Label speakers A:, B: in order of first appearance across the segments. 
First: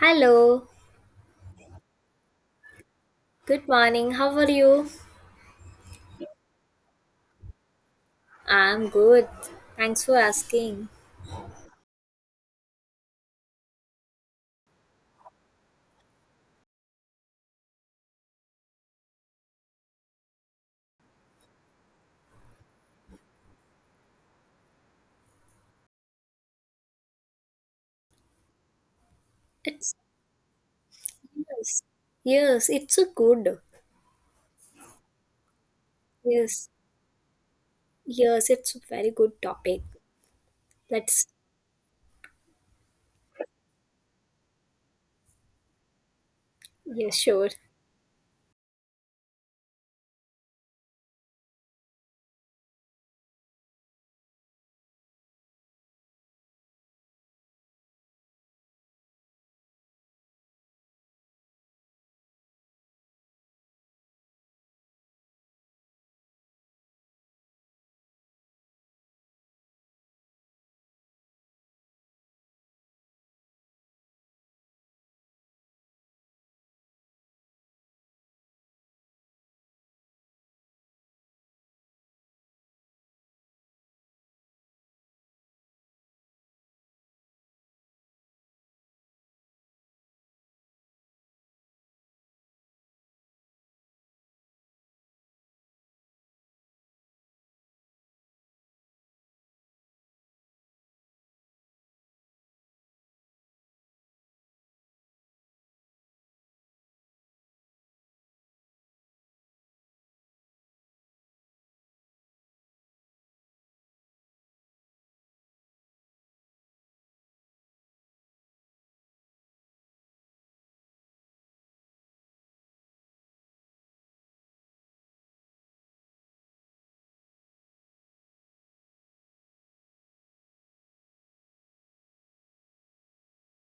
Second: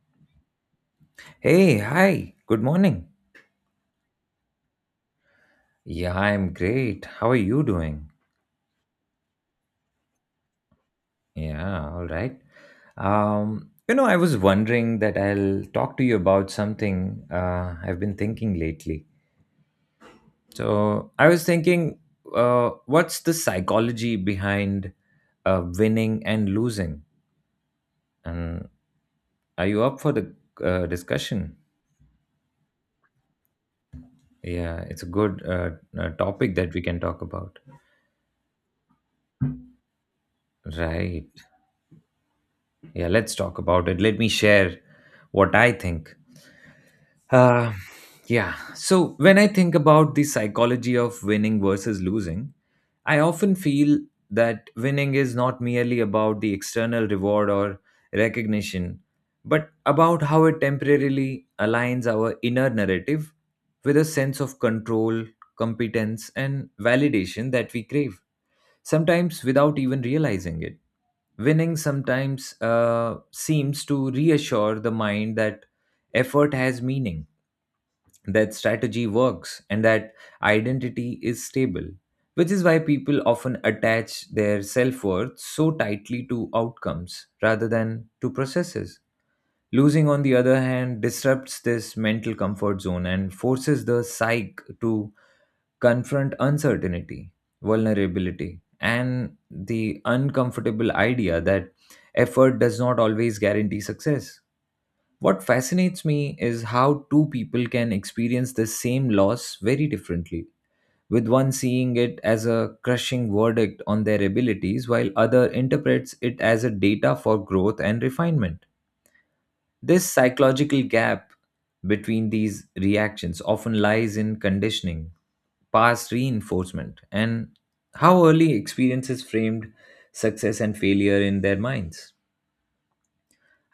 A: Hello,
B: Hey, hi, good morning.
A: good morning. How are you?
B: Yeah, I'm great. How are you doing?
A: I'm good. Thanks for asking.
B: Yeah, all right. I was wondering that I'll talk to you about something I've been thinking lately. So, I was thinking, what's the psychology behind winning and losing? And are you
A: It's
B: up for the discussion?
A: yes, yes, it's a good.
B: Yeah, it's a good topic
A: Yes,
B: that we can talk about.
A: yes, it's a very good topic.
B: Right.
A: Let's,
B: Yeah, let's talk about it. Let me share what I think.
A: yes, sure.
B: Uh, Yeah. So when I think about the psychology of winning versus losing, I often feel that winning is not merely about the external reward or recognition, but about how it temporarily aligns our inner narrative with a sense of control, competence, and validation that we crave, sometimes without even realizing it. Winning sometimes seems to reassure the mind that effort has meaning, that strategy works, and that identity is stable, which is why people often attach their self worth so tightly to outcomes rather than to processes. Losing, on the other hand, disrupts this mental comfort zone and forces the psyche to confront uncertainty, vulnerability, and the uncomfortable idea that effort does not always guarantee success. What fascinates me is how two people can experience the same loss very differently, with one seeing it as a crushing verdict on their abilities, while other interprets it as a data for growth and refinement. This psychological gap between these reactions often lies in conditioning, past reinforcement, and how early experiences framed success and failure in their minds.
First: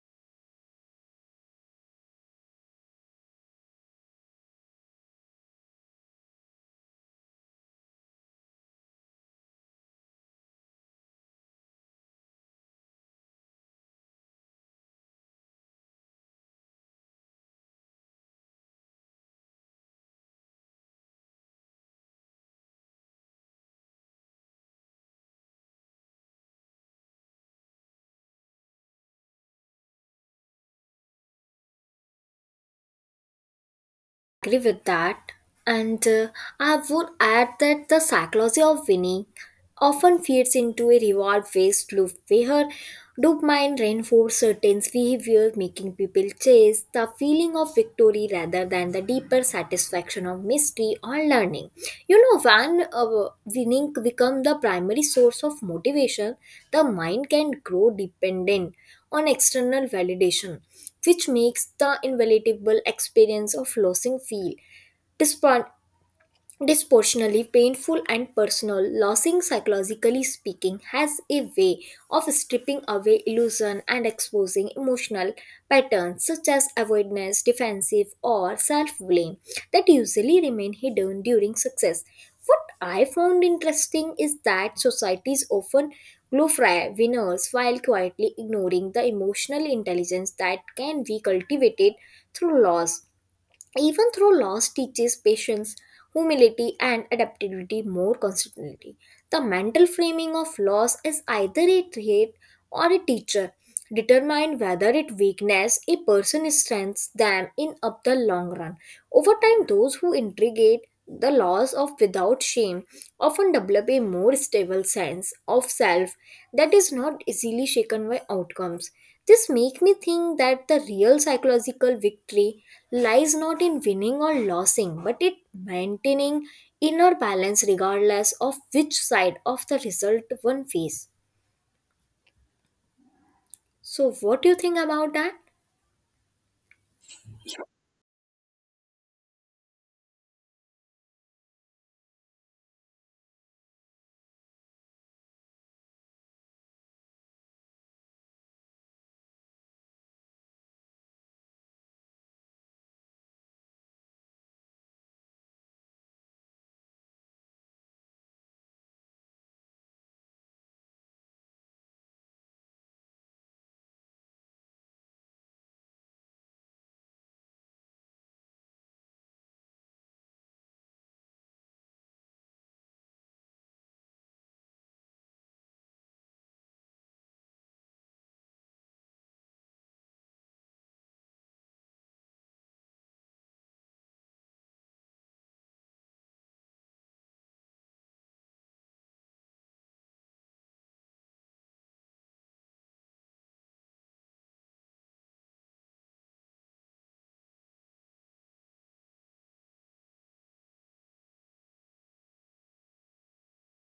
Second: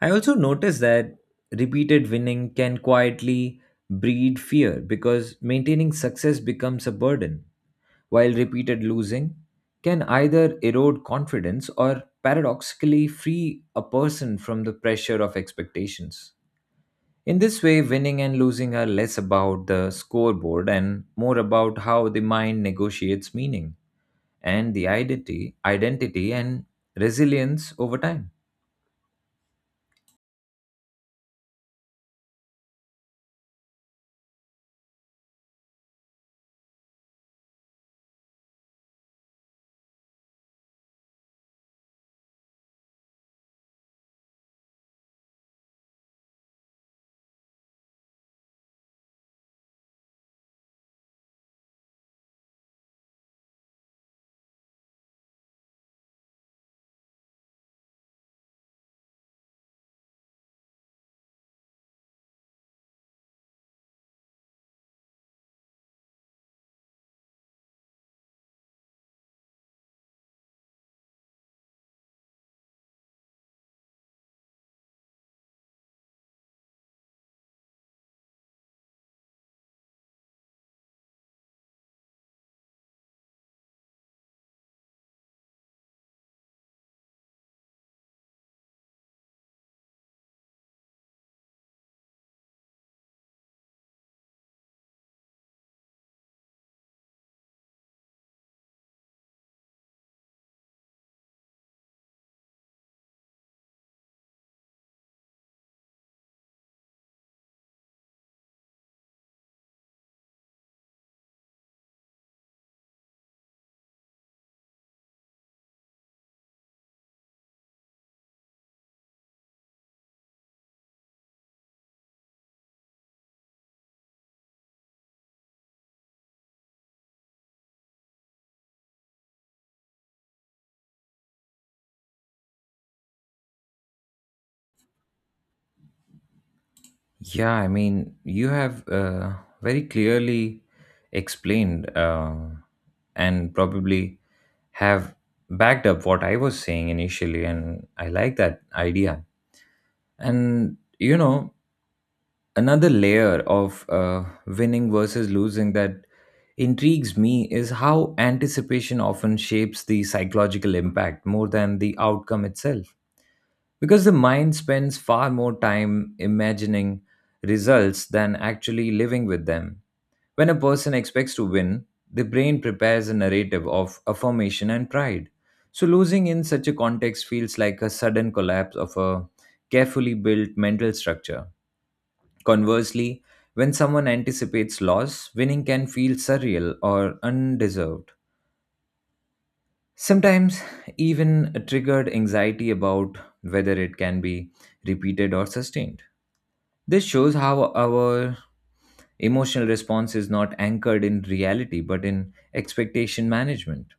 B: I also noticed that repeated winning can quietly breed fear because maintaining success becomes a burden, while repeated losing can either erode confidence or paradoxically free a person from the pressure of expectations. In this way, winning and losing are less about the scoreboard and more about how the mind negotiates meaning and the identity and resilience over time.
A: Agree with that. And I would add that the psychology of winning often feeds into a reward based loop where dopamine reinforces certain behavior, making people chase the feeling of victory rather than the deeper satisfaction of mystery or learning. You know, when winning becomes the primary source of motivation, the mind can grow dependent on external validation which makes the invaluable experience of losing feel despite disproportionately painful and personal. Losing, psychologically speaking, has a way of stripping away illusion and exposing emotional patterns such as avoidance, defensive, or self blame that usually remain hidden during success. What I found interesting is that societies often glorify winners while quietly ignoring the emotional intelligence that can be cultivated through loss, even through loss teaches patience, humility and adaptability more constantly. The mental framing of loss is either a threat or a teacher determine whether it weakness a person strengthens them in up the long run. Over time, those who integrate the laws of without shame often develop a more stable sense of self that is not easily shaken by outcomes. This makes me think that the real psychological victory lies not in winning or losing, but in maintaining inner balance regardless of which side of the result one faces. So, what do you think about that?
B: Yeah, I mean, you have very clearly explained and probably have backed up what I was saying initially, and I like that idea. And you know, another layer of winning versus losing that intrigues me is how anticipation often shapes the psychological impact more than the outcome itself, because the mind spends far more time imagining results than actually living with them. When a person expects to win, the brain prepares a narrative of affirmation and pride. So, losing in such a context feels like a sudden collapse of a carefully built mental structure. Conversely, when someone anticipates loss, winning can feel surreal or undeserved. Sometimes, even a triggered anxiety about whether it can be repeated or sustained. This shows how our emotional response is not anchored in reality but in expectation management,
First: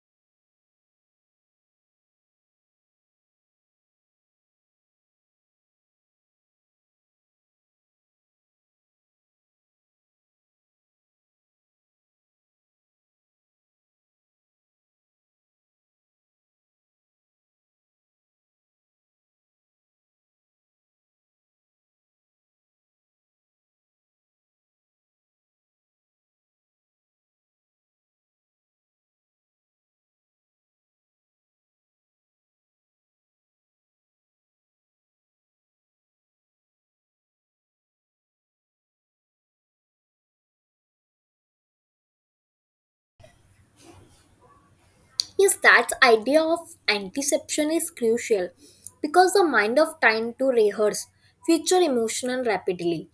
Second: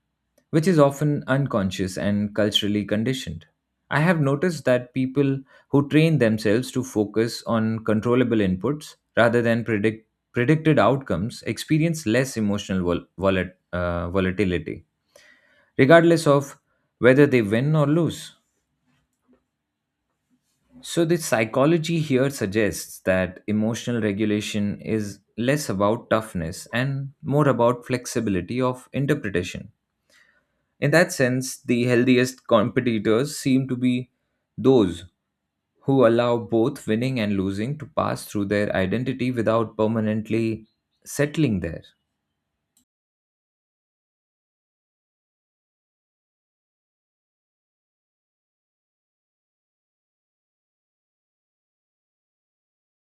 B: which is often unconscious and culturally conditioned. I have noticed that people who train themselves to focus on controllable inputs rather than predicted outcomes experience less emotional volatility, regardless of whether they win or lose. So, the psychology here suggests that emotional regulation is less about toughness and more about flexibility of interpretation. In that sense, the healthiest competitors seem to be those who allow both winning and losing to pass through their identity without permanently settling there.
A: Yes, that idea of anticipation is crucial because the mind of time to rehearse future emotion rapidly.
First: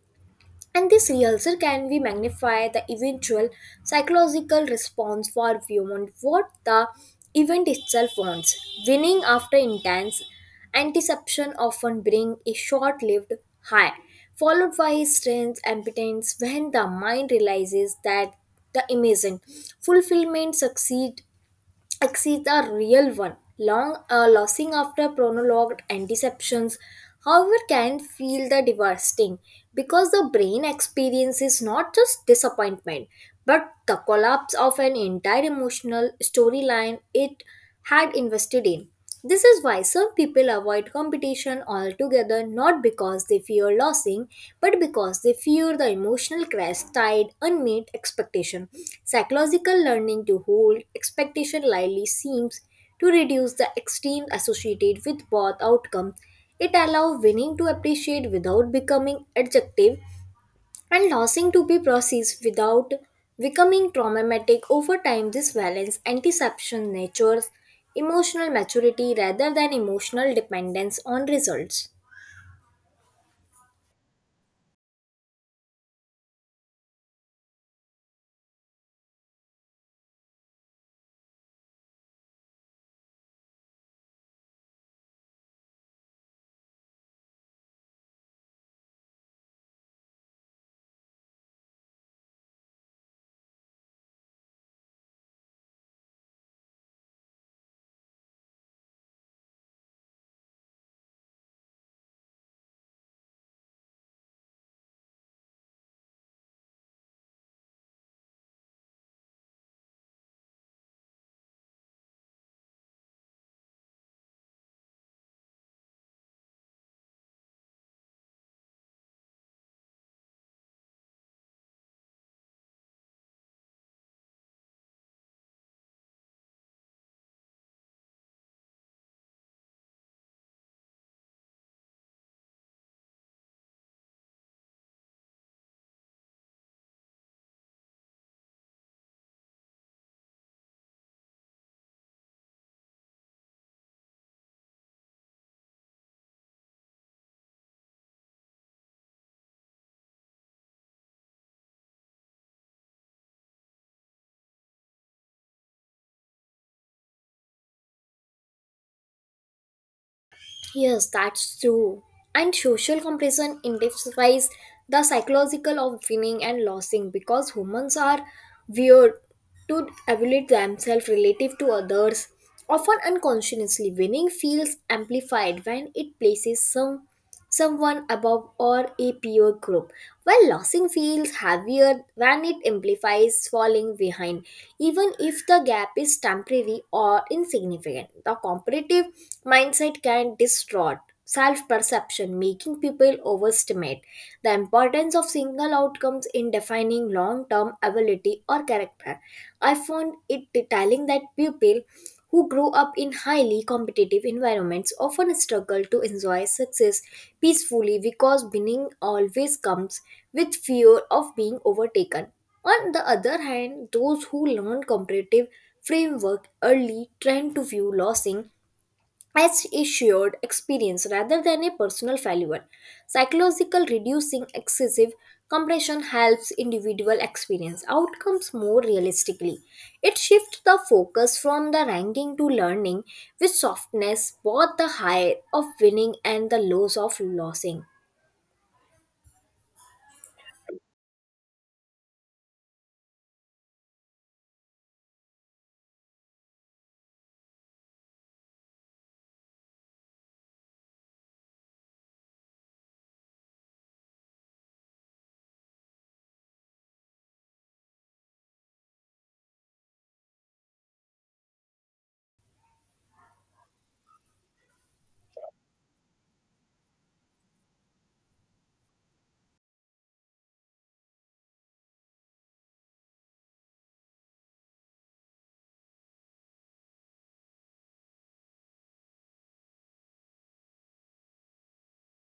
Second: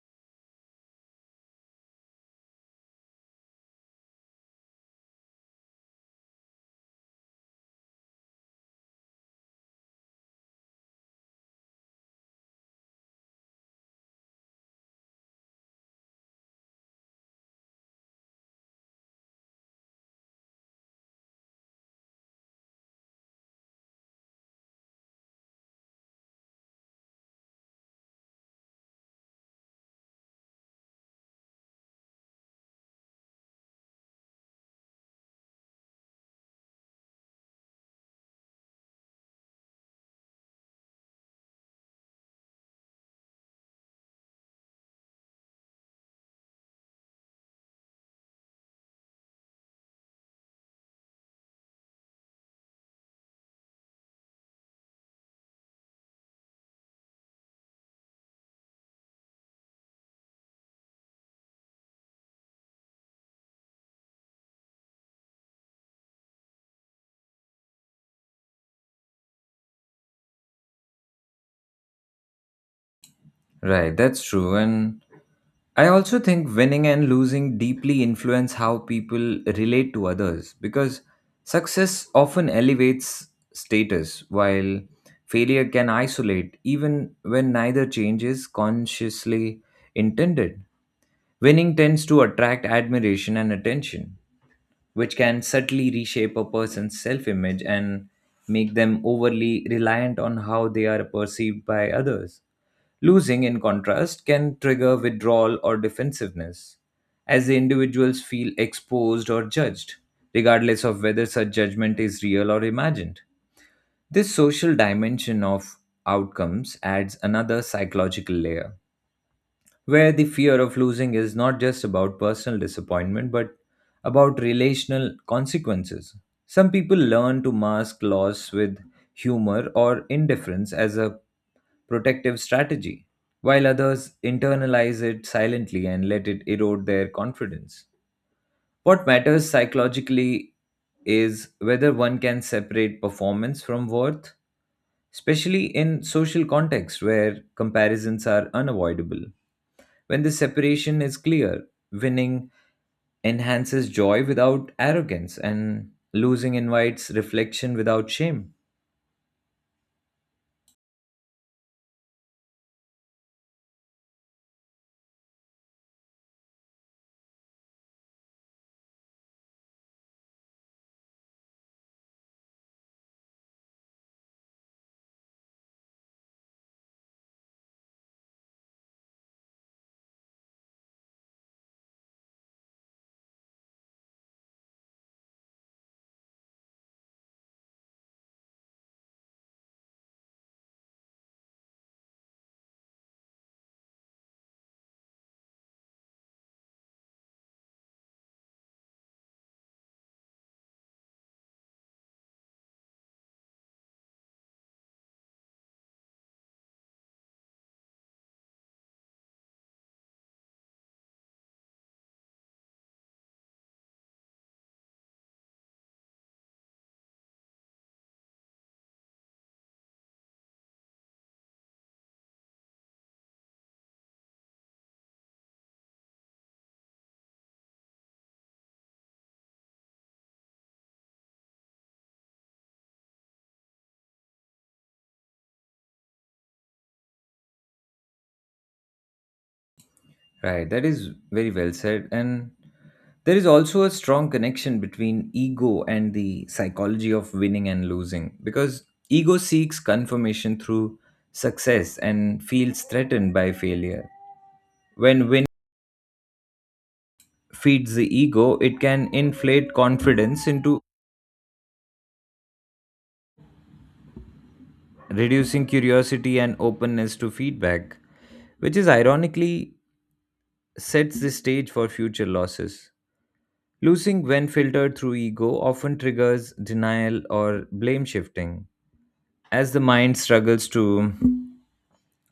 A: And this rehearsal can be magnify the eventual psychological response for beyond what the event itself wants. Winning after intense anticipation often bring a short-lived high, followed by strange impotence when the mind realizes that the amazing fulfillment succeed exceeds a real one. Long losing after prolonged anticeptions, however, can feel the devastating because the brain experiences not just disappointment but the collapse of an entire emotional storyline it had invested in. This is why some people avoid competition altogether, not because they fear losing but because they fear the emotional crash tied unmet expectation. Psychological learning to hold expectation lightly seems to reduce the extremes associated with both outcomes. It allows winning to appreciate without becoming adjective and losing to be processed without becoming traumatic. Over time this balance antiception natures emotional maturity rather than emotional dependence on results.
B: Right, that's true. And I also think winning and losing deeply influence how people relate to others because success often elevates status, while failure can isolate even when neither change is consciously intended. Winning tends to attract admiration and attention, which can subtly reshape a person's self image and make them overly reliant on how they are perceived by others. Losing, in contrast, can trigger withdrawal or defensiveness, as the individuals feel exposed or judged, regardless of whether such judgment is real or imagined. This social dimension of outcomes adds another psychological layer, where the fear of losing is not just about personal disappointment but about relational consequences. Some people learn to mask loss with humor or indifference as a protective strategy, while others internalize it silently and let it erode their confidence. What matters psychologically is whether one can separate performance from worth, especially in social contexts where comparisons are unavoidable. When the separation is clear, winning enhances joy without arrogance and losing invites reflection without shame.
A: Yes, that's true. And social comparison intensifies the psychological of winning and losing because humans are weird to evaluate themselves relative to others. Often unconsciously, winning feels amplified when it places someone above or a peer group, while losing feels heavier when it implies falling behind, even if the gap is temporary or insignificant. The competitive mindset can distort self perception, making people overestimate the importance of single outcomes in defining long term ability or character. I found it telling that people who grow up in highly competitive environments often struggle to enjoy success peacefully because winning always comes with fear of being overtaken. On the other hand, those who learn competitive framework early tend to view losing as a shared experience rather than a personal failure. Psychological reducing excessive compression helps individual experience outcomes more realistically. It shifts the focus from the ranking to learning with softness, both the high of winning and the lows of losing.
B: Right, that is very well said. And there is also a strong connection between ego and the psychology of winning and losing because ego seeks confirmation through success and feels threatened by failure. When win feeds the ego, it can inflate confidence into reducing curiosity and openness to feedback, which is ironically sets the stage for future losses. Losing, when filtered through ego, often triggers denial or blame shifting as the mind struggles to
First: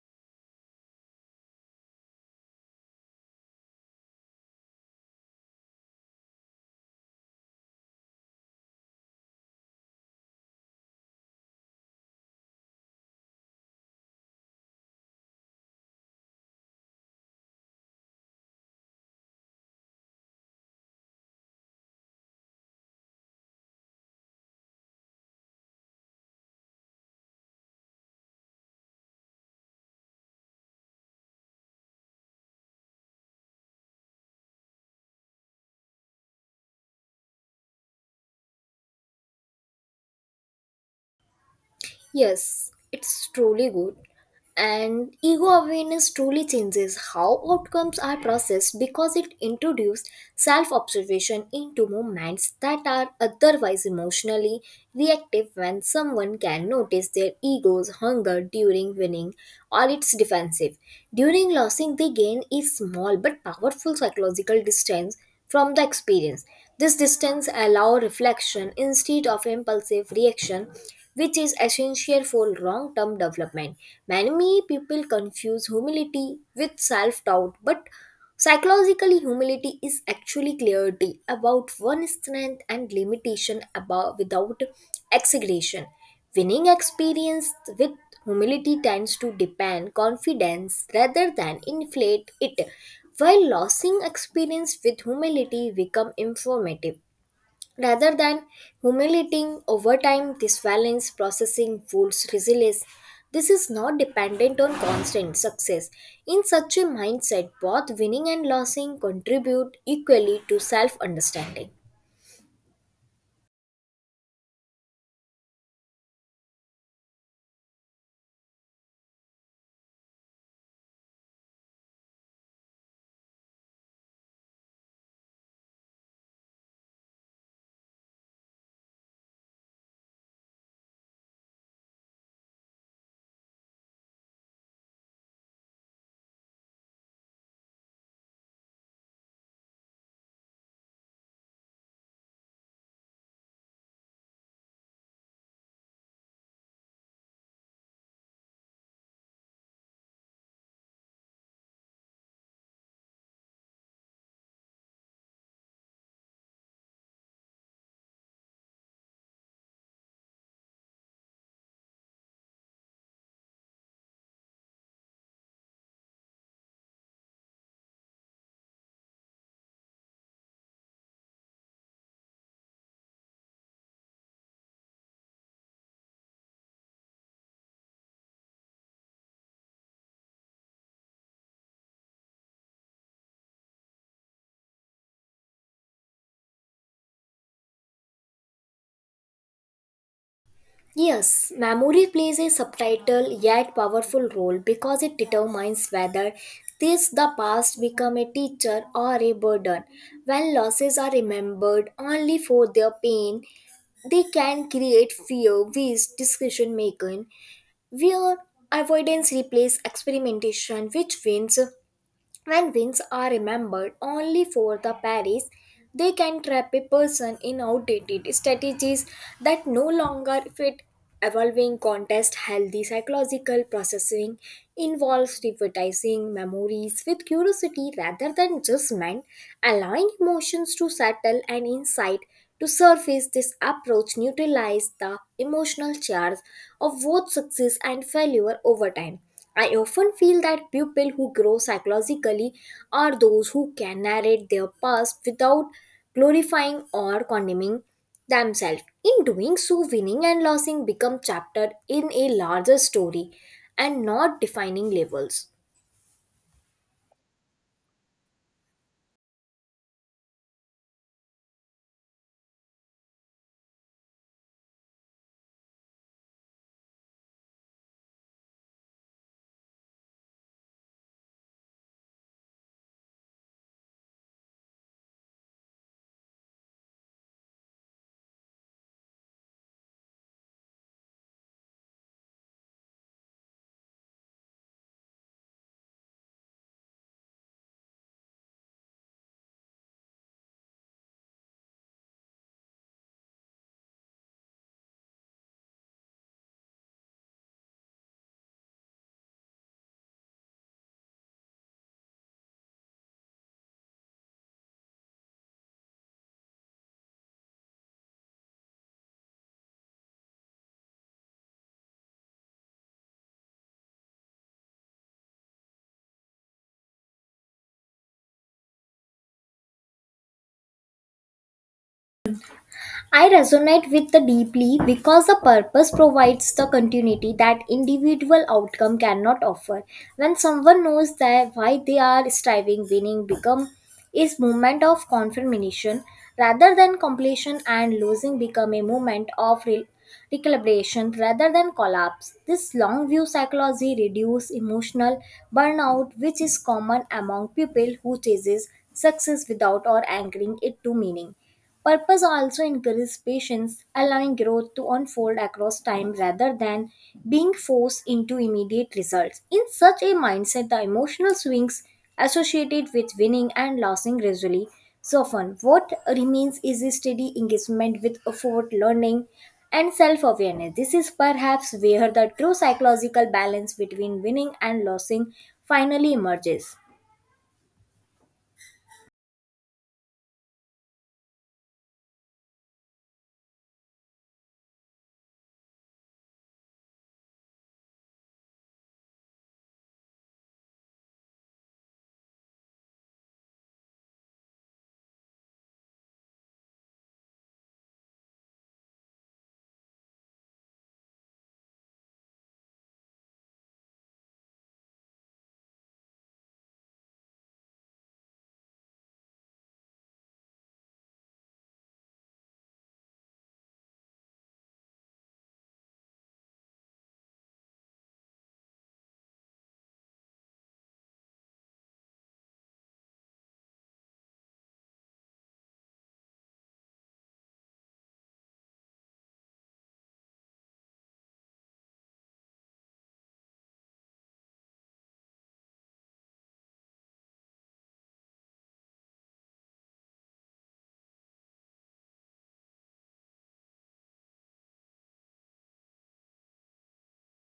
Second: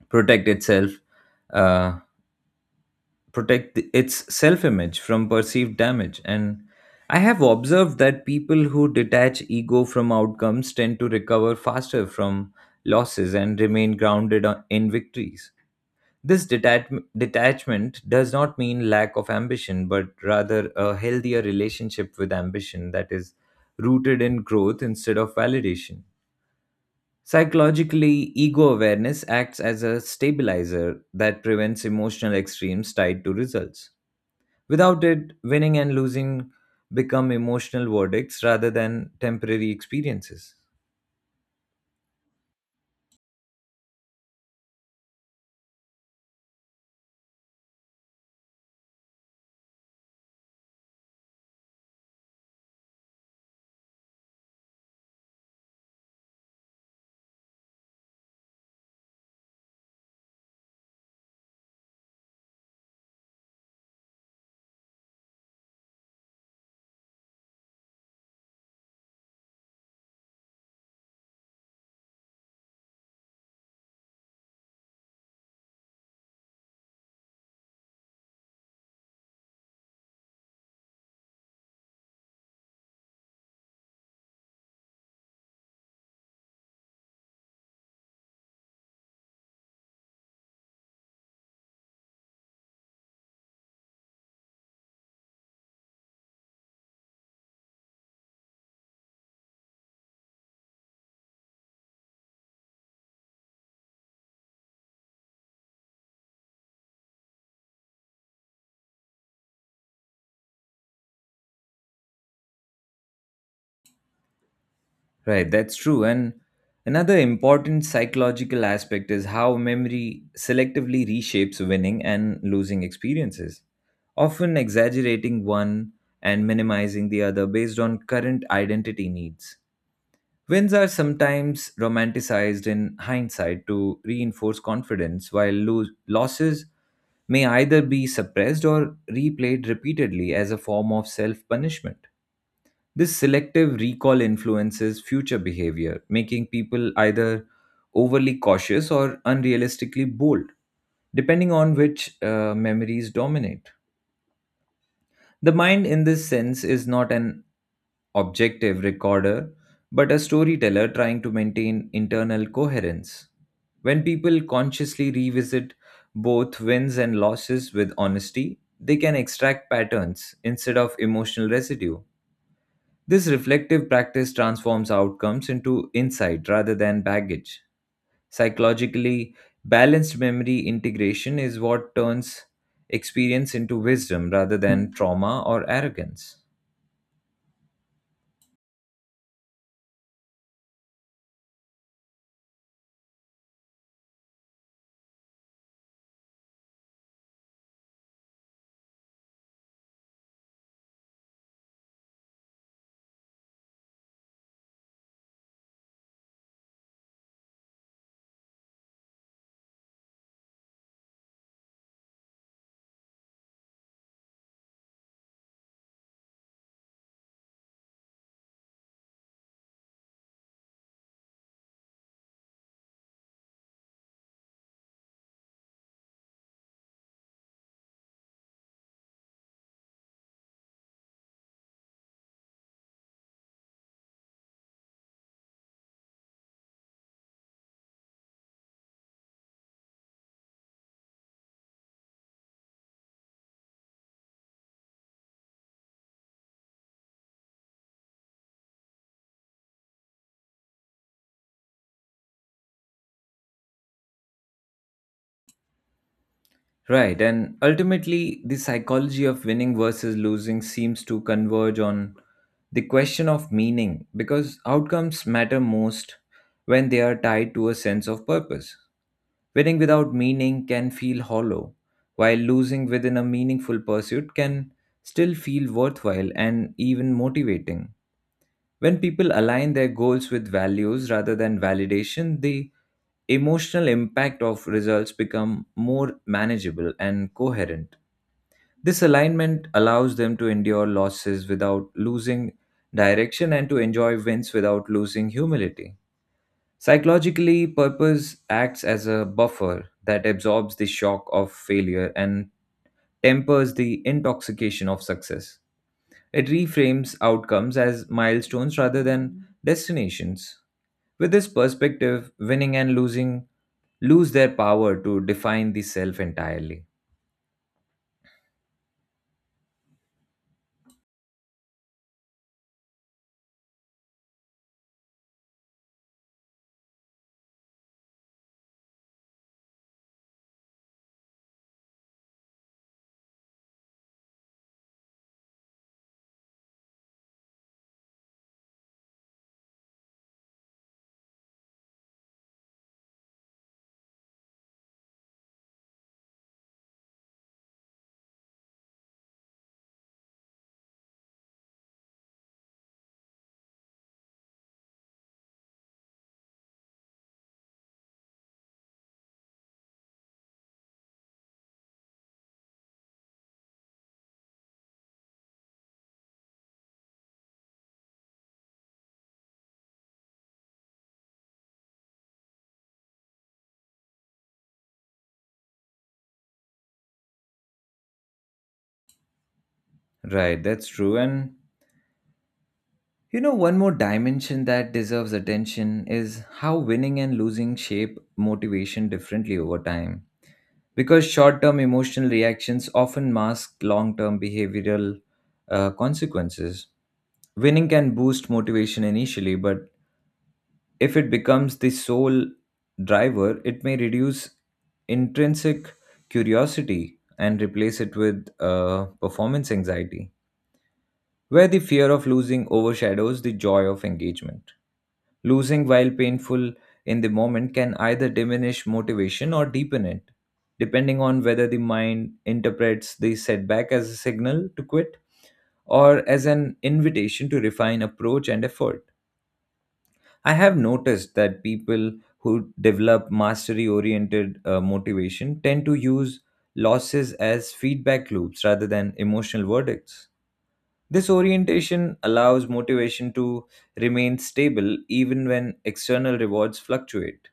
B: protect itself uh, protect its self-image from perceived damage. And I have observed that people who detach ego from outcomes tend to recover faster from losses and remain grounded in victories. This detachment does not mean lack of ambition but rather a healthier relationship with ambition that is rooted in growth instead of validation. Psychologically, ego awareness acts as a stabilizer that prevents emotional extremes tied to results. Without it, winning and losing become emotional verdicts rather than temporary experiences.
A: Yes, it's truly good. And ego awareness truly changes how outcomes are processed because it introduces self observation into moments that are otherwise emotionally reactive when someone can notice their ego's hunger during winning or its defensive. During losing, they gain a small but powerful psychological distance from the experience. This distance allows reflection instead of impulsive reaction, which is essential for long term development. Many people confuse humility with self doubt, but psychologically, humility is actually clarity about one's strength and limitation about, without exaggeration. Winning experience with humility tends to depend confidence rather than inflate it, while losing experience with humility become informative rather than humiliating. Over time this balance processing fuels resilience. This is not dependent on constant success. In such a mindset, both winning and losing contribute equally to self understanding.
B: Right, that's true. And another important psychological aspect is how memory selectively reshapes winning and losing experiences, often exaggerating one and minimizing the other based on current identity needs. Wins are sometimes romanticized in hindsight to reinforce confidence, while losses may either be suppressed or replayed repeatedly as a form of self punishment. This selective recall influences future behavior, making people either overly cautious or unrealistically bold, depending on which memories dominate. The mind, in this sense, is not an objective recorder, but a storyteller trying to maintain internal coherence. When people consciously revisit both wins and losses with honesty, they can extract patterns instead of emotional residue. This reflective practice transforms outcomes into insight rather than baggage. Psychologically, balanced memory integration is what turns experience into wisdom rather than trauma or arrogance.
A: Yes, memory plays a subtitle yet powerful role because it determines whether this the past become a teacher or a burden. When losses are remembered only for their pain, they can create fear with decision making where avoidance replaces experimentation which wins when wings are remembered only for the parries, they can trap a person in outdated strategies that no longer fit. Evolving contest healthy psychological processing involves revitalizing memories with curiosity rather than judgment, allowing emotions to settle and insight to surface. This approach neutralizes the emotional charge of both success and failure over time. I often feel that people who grow psychologically are those who can narrate their past without glorifying or condemning themselves. In doing so, winning and losing become chapter in a larger story and not defining labels.
B: Right, and ultimately, the psychology of winning versus losing seems to converge on the question of meaning because outcomes matter most when they are tied to a sense of purpose. Winning without meaning can feel hollow, while losing within a meaningful pursuit can still feel worthwhile and even motivating. When people align their goals with values rather than validation, the emotional impact of results become more manageable and coherent. This alignment allows them to endure losses without losing direction and to enjoy wins without losing humility. Psychologically, purpose acts as a buffer that absorbs the shock of failure and tempers the intoxication of success. It reframes outcomes as milestones rather than destinations. With this perspective, winning and losing lose their power to define the self entirely.
A: I resonate with the deeply because the purpose provides the continuity that individual outcome cannot offer. When someone knows that why they are striving, winning become is moment of confirmation rather than completion and losing become a moment of recalibration rather than collapse. This long view psychology reduces emotional burnout which is common among people who chases success without or anchoring it to meaning. Purpose also encourages patience, allowing growth to unfold across time rather than being forced into immediate results. In such a mindset, the emotional swings associated with winning and losing gradually soften. What remains is a steady engagement with effort, learning, and self awareness. This is perhaps where the true psychological balance between winning and losing finally emerges.
B: Right, that's true. And you know, one more dimension that deserves attention is how winning and losing shape motivation differently over time, because short term emotional reactions often mask long term behavioral consequences. Winning can boost motivation initially, but if it becomes the sole driver, it may reduce intrinsic curiosity and replace it with performance anxiety, where the fear of losing overshadows the joy of engagement. Losing, while painful in the moment, can either diminish motivation or deepen it, depending on whether the mind interprets the setback as a signal to quit or as an invitation to refine approach and effort. I have noticed that people who develop mastery oriented motivation tend to use losses as feedback loops rather than emotional verdicts. This orientation allows motivation to remain stable even when external rewards fluctuate.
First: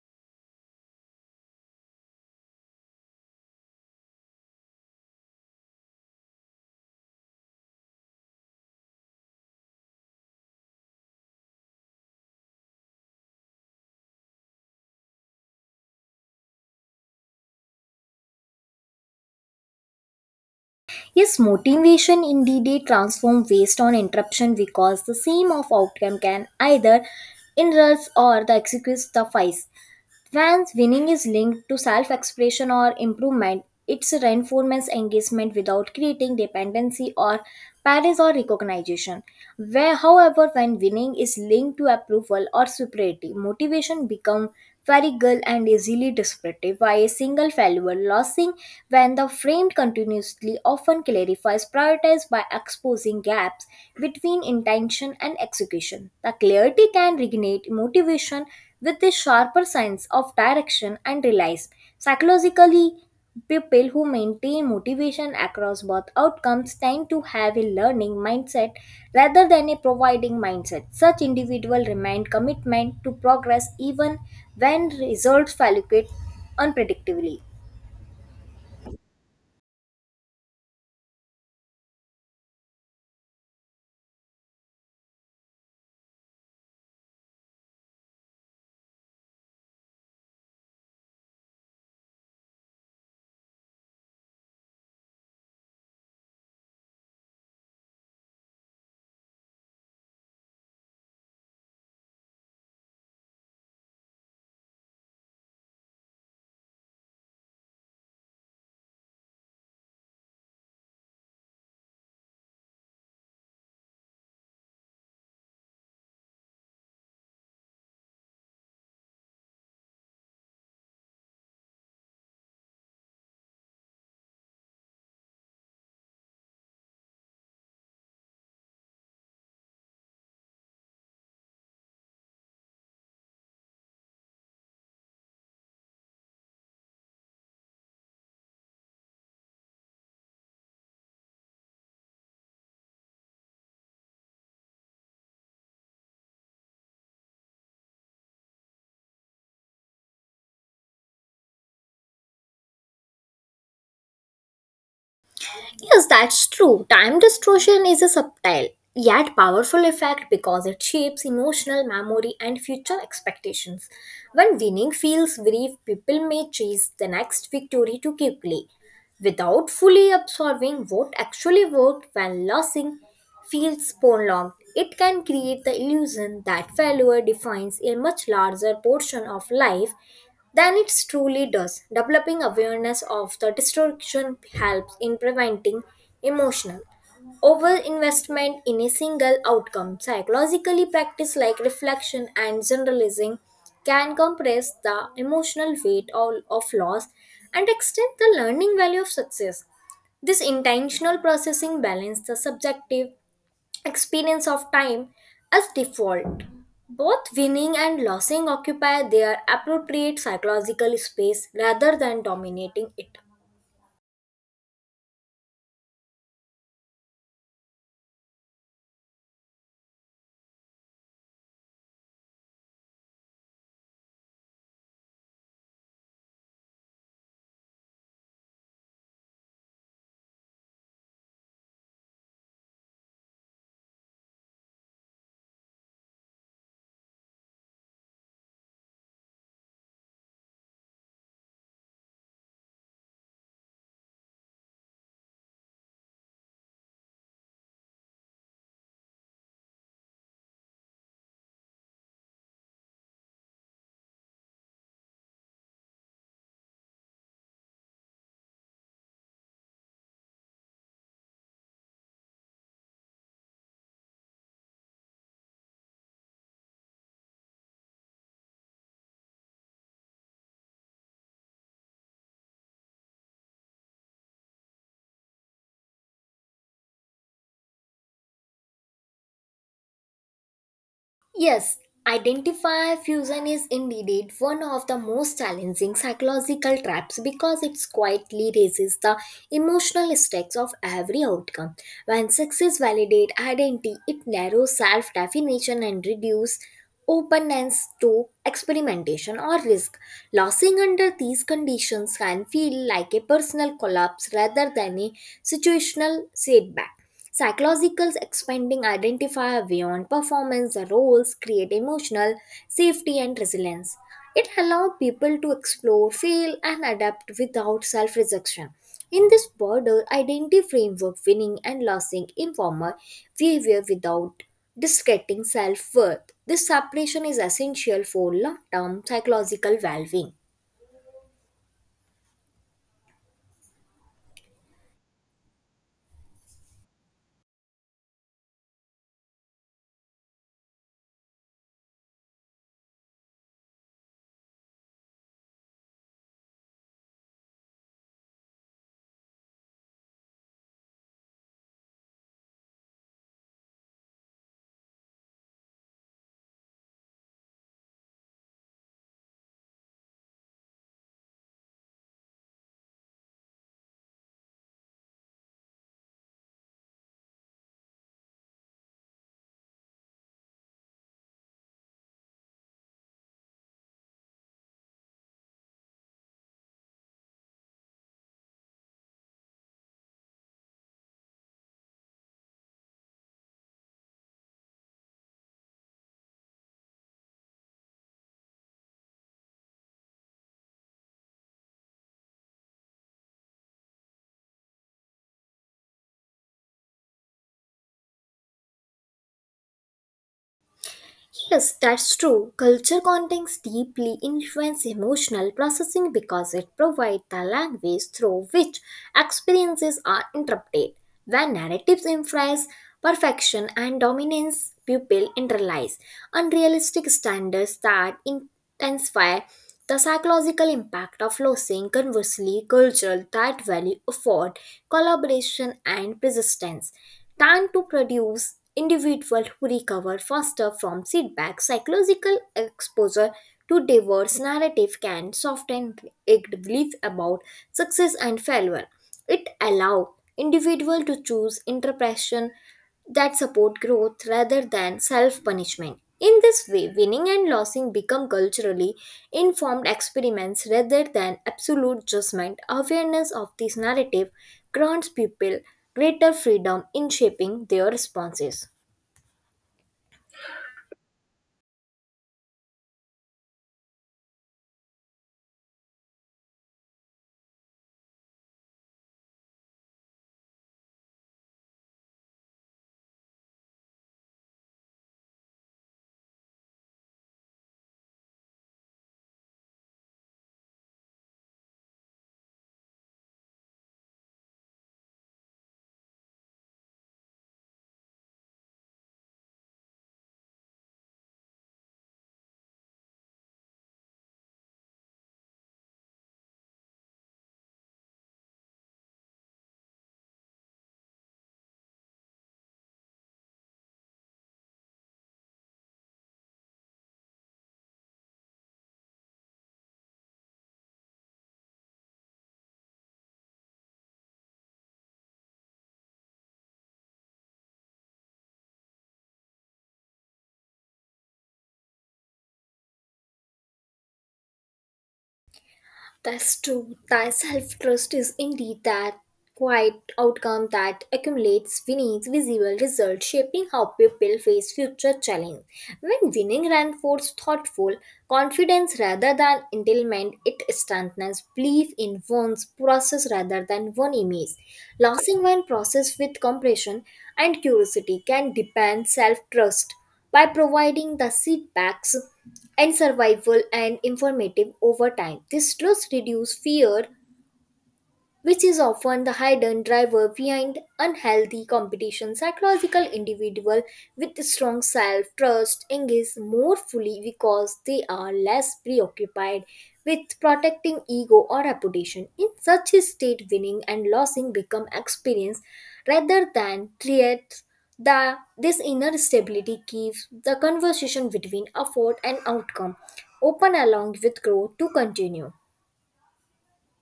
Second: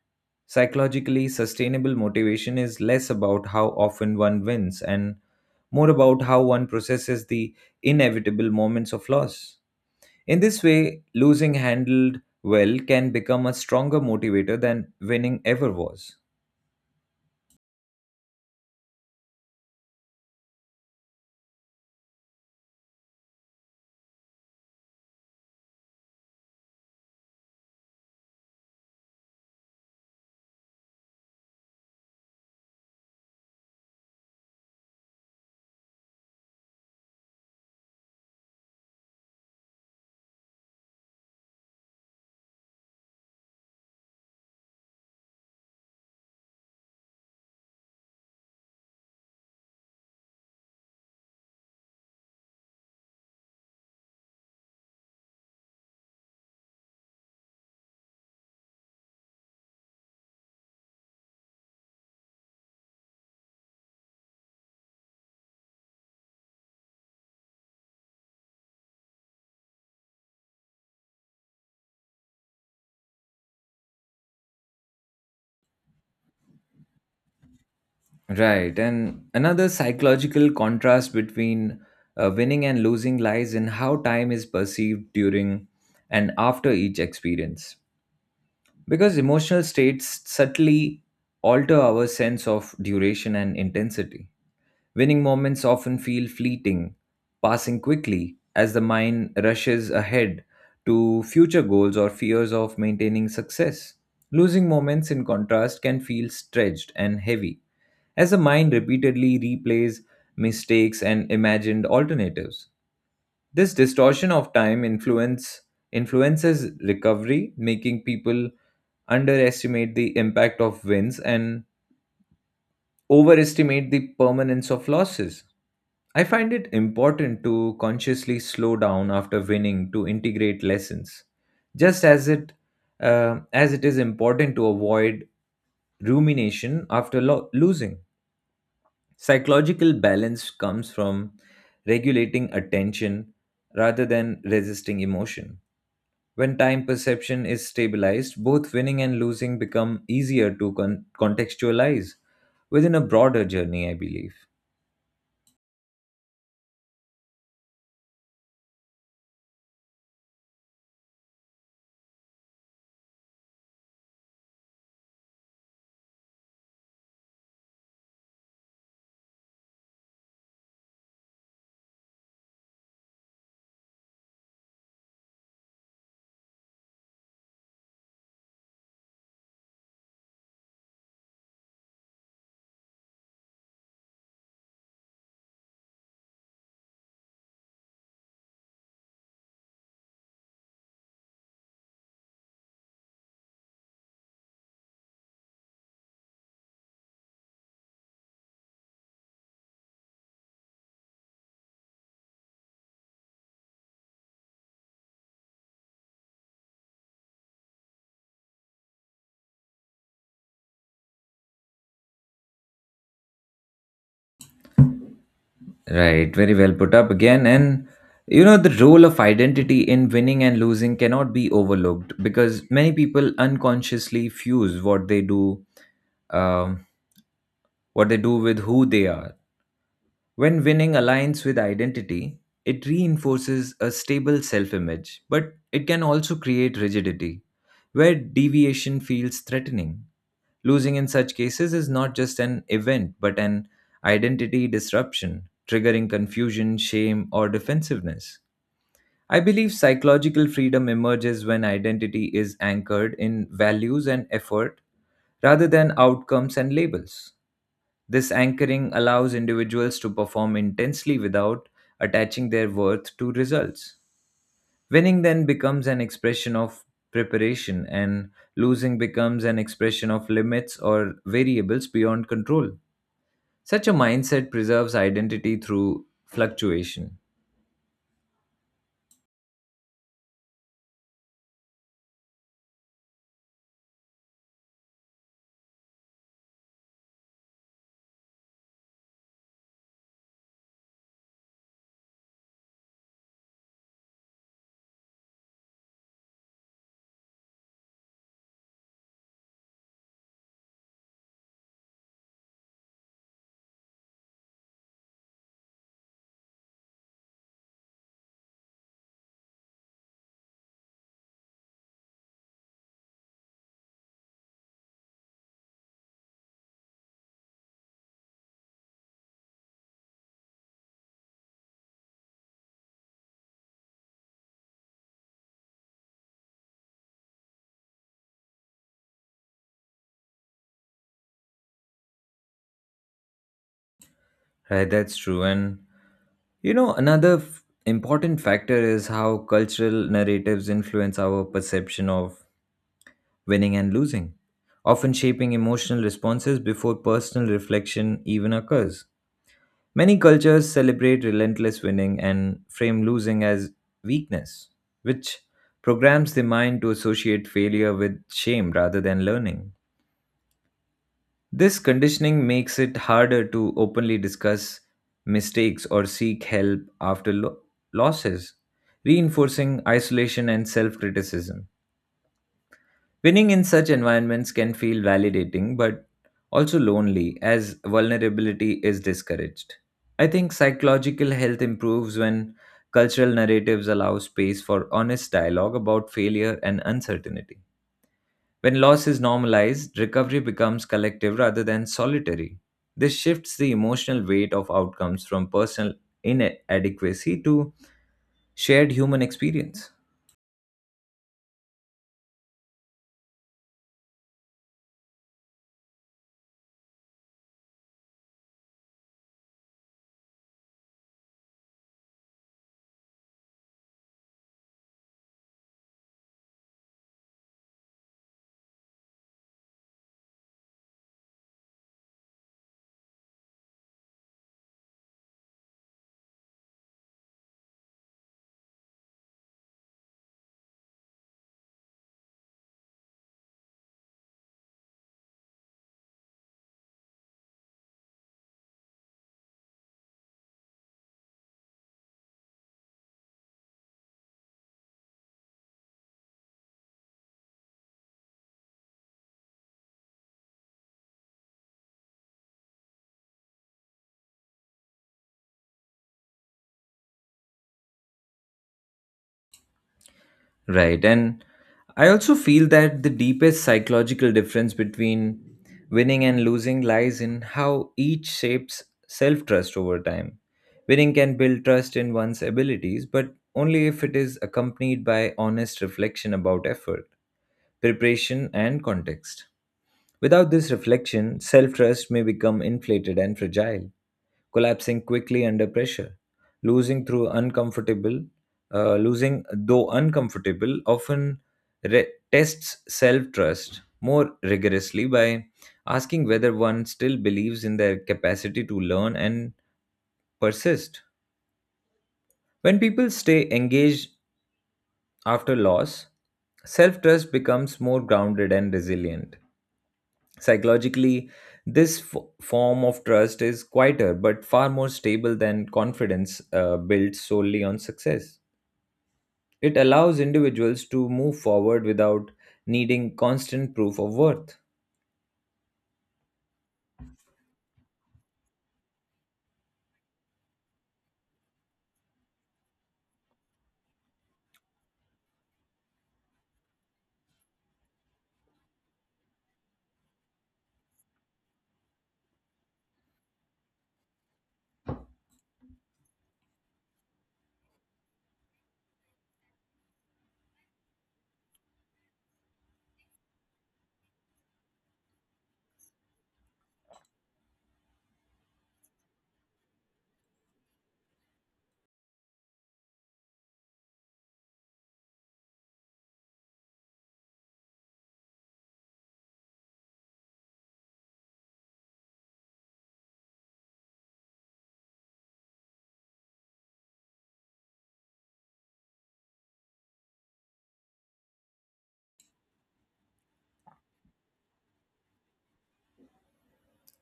B: Psychologically, sustainable motivation is less about how often one wins and more about how one processes the inevitable moments of loss. In this way, losing handled well can become a stronger motivator than winning ever was.
A: Yes, motivation indeed they transform waste on interruption because the same of outcome can either enrich or the excuse suffice. When winning is linked to self expression or improvement, it's a reinforcements engagement without creating dependency or praise or recognition. Where, however, when winning is linked to approval or superiority, motivation becomes variable and easily disruptive by a single failure. Losing, when the framed continuously, often clarifies prioritized by exposing gaps between intention and execution. The clarity can reignite motivation with a sharper sense of direction and realize psychologically people who maintain motivation across both outcomes tend to have a learning mindset rather than a providing mindset such individuals remain commitment to progress even when results fluctuate unpredictably.
B: Right, and another psychological contrast between winning and losing lies in how time is perceived during and after each experience, because emotional states subtly alter our sense of duration and intensity. Winning moments often feel fleeting, passing quickly as the mind rushes ahead to future goals or fears of maintaining success. Losing moments, in contrast, can feel stretched and heavy, as the mind repeatedly replays mistakes and imagined alternatives. This distortion of time influences recovery, making people underestimate the impact of wins and overestimate the permanence of losses. I find it important to consciously slow down after winning to integrate lessons, just as it is important to avoid rumination after losing. Psychological balance comes from regulating attention rather than resisting emotion. When time perception is stabilized, both winning and losing become easier to contextualize within a broader journey, I believe.
A: Yes, that's true. Time distortion is a subtle yet powerful effect because it shapes emotional memory and future expectations. When winning feels brief, people may chase the next victory too quickly without fully absorbing what actually worked when losing feels prolonged. It can create the illusion that failure defines a much larger portion of life than it truly does. Developing awareness of the distortion helps in preventing emotional overinvestment in a single outcome. Psychologically, practice like reflection and generalizing can compress the emotional weight of loss and extend the learning value of success. This intentional processing balances the subjective experience of time as default. Both winning and losing occupy their appropriate psychological space rather than dominating it.
B: Right, very well put up again. And you know, the role of identity in winning and losing cannot be overlooked because many people unconsciously fuse what they do, um, with who they are. When winning aligns with identity, it reinforces a stable self image, but it can also create rigidity, where deviation feels threatening. Losing in such cases is not just an event, but an identity disruption, triggering confusion, shame, or defensiveness. I believe psychological freedom emerges when identity is anchored in values and effort rather than outcomes and labels. This anchoring allows individuals to perform intensely without attaching their worth to results. Winning then becomes an expression of preparation, and losing becomes an expression of limits or variables beyond control. Such a mindset preserves identity through fluctuation.
A: Yes, identify fusion is indeed one of the most challenging psychological traps because it quietly raises the emotional stakes of every outcome. When success validates identity, it narrows self definition and reduces openness to experimentation or risk. Losing under these conditions can feel like a personal collapse rather than a situational setback. Psychological expanding identifier beyond performance the roles create emotional safety and resilience. It allows people to explore, fail, and adapt without self rejection. In this broader identity framework, winning and losing informal behavior without discrediting self worth. This separation is essential for long term psychological well being.
B: Right, that's true. And you know, important factor is how cultural narratives influence our perception of winning and losing, often shaping emotional responses before personal reflection even occurs. Many cultures celebrate relentless winning and frame losing as weakness, which programs the mind to associate failure with shame rather than learning. This conditioning makes it harder to openly discuss mistakes or seek help after losses, reinforcing isolation and self criticism. Winning in such environments can feel validating but also lonely as vulnerability is discouraged. I think psychological health improves when cultural narratives allow space for honest dialogue about failure and uncertainty. When loss is normalized, recovery becomes collective rather than solitary. This shifts the emotional weight of outcomes from personal inadequacy to shared human experience.
A: Yes, that's true. Culture context deeply influence emotional processing because it provides the language through which experiences are interpreted. When narratives emphasize perfection and dominance, people internalize unrealistic standards that intensify the psychological impact of losing. Conversely, culture that value effort, collaboration, and persistence than to produce individuals who recover faster from setbacks. Psychological exposure to diverse narrative can soften it belief about success and failure. It allows individuals to choose interpretation that support growth rather than self punishment. In this way, winning and losing become culturally informed experiments rather than absolute judgment. Awareness of this narrative grants people greater freedom in shaping their responses.
B: Right. And I also feel that the deepest psychological difference between winning and losing lies in how each shapes self trust over time. Winning can build trust in one's abilities, but only if it is accompanied by honest reflection about effort, preparation, and context. Without this reflection, self trust may become inflated and fragile collapsing quickly under pressure. losing through uncomfortable, Losing though uncomfortable, often tests self trust more rigorously by asking whether one still believes in their capacity to learn and persist. When people stay engaged after loss, self trust becomes more grounded and resilient. Psychologically, this form of trust is quieter but far more stable than confidence built solely on success. It allows individuals to move forward without needing constant proof of worth.
A: That's true. That self trust is indeed that quiet outcome that accumulates winning visible results, shaping how people face future challenge. When winning reinforces thoughtful confidence rather than entitlement, it strengthens belief in one's process rather than one image. Losing one process with compassion and curiosity can deepen self trust by providing the setbacks and survival and informative over time. This slows reduce fear which is often the hidden driver behind unhealthy competition. Psychological individual with strong self-trust engage more fully because they are less preoccupied with protecting ego or reputation. In such a state, winning and losing become experience rather than threats. This inner stability keeps the conversation between effort and outcome open along with growth to continue.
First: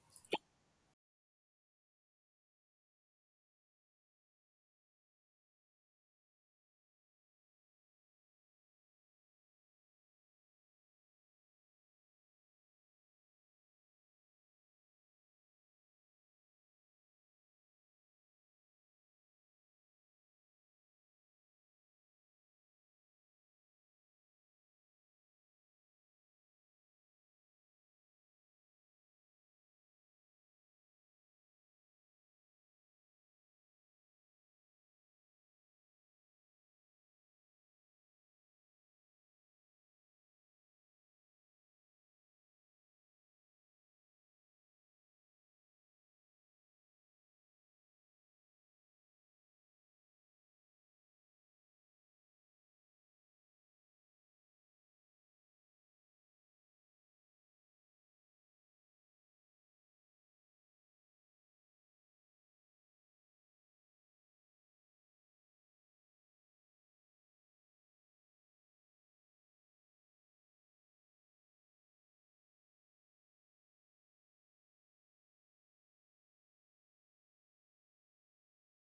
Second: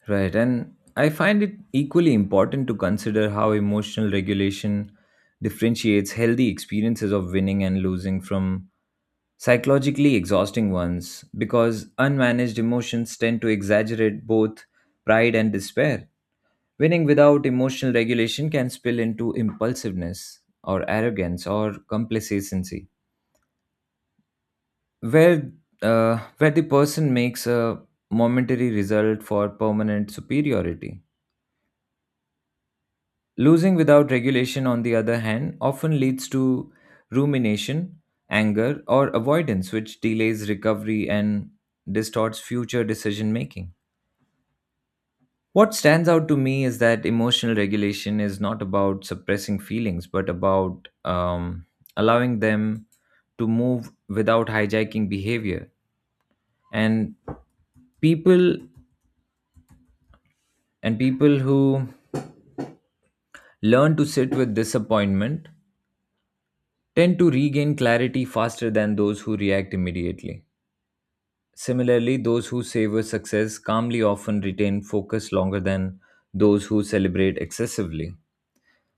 B: Right, and I find it equally important to consider how emotional regulation differentiates healthy experiences of winning and losing from psychologically exhausting ones because unmanaged emotions tend to exaggerate both pride and despair. Winning without emotional regulation can spill into impulsiveness or arrogance or complacency, where, where the person makes a momentary result for permanent superiority. Losing without regulation, on the other hand, often leads to rumination, anger, or avoidance, which delays recovery and distorts future decision making. What stands out to me is that emotional regulation is not about suppressing feelings, but about allowing them to move without hijacking behavior. And people and people who learn to sit with disappointment tend to regain clarity faster than those who react immediately. Similarly, those who savor success calmly often retain focus longer than those who celebrate excessively.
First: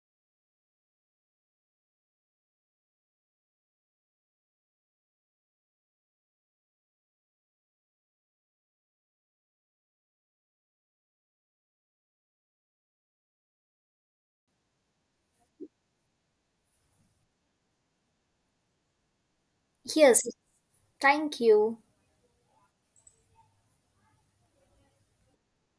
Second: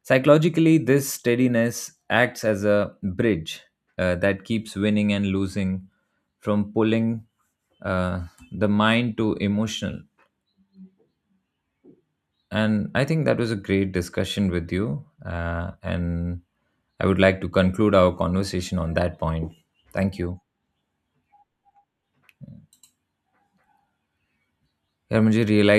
B: Psychologically, this steadiness acts as a bridge that keeps winning and losing from pulling uh, the mind to emotional. And I think that was a great discussion with you. And I would like to conclude our conversation on that point. Thank
A: Yes,
B: you.
A: thank you.
B: यार मुझे realize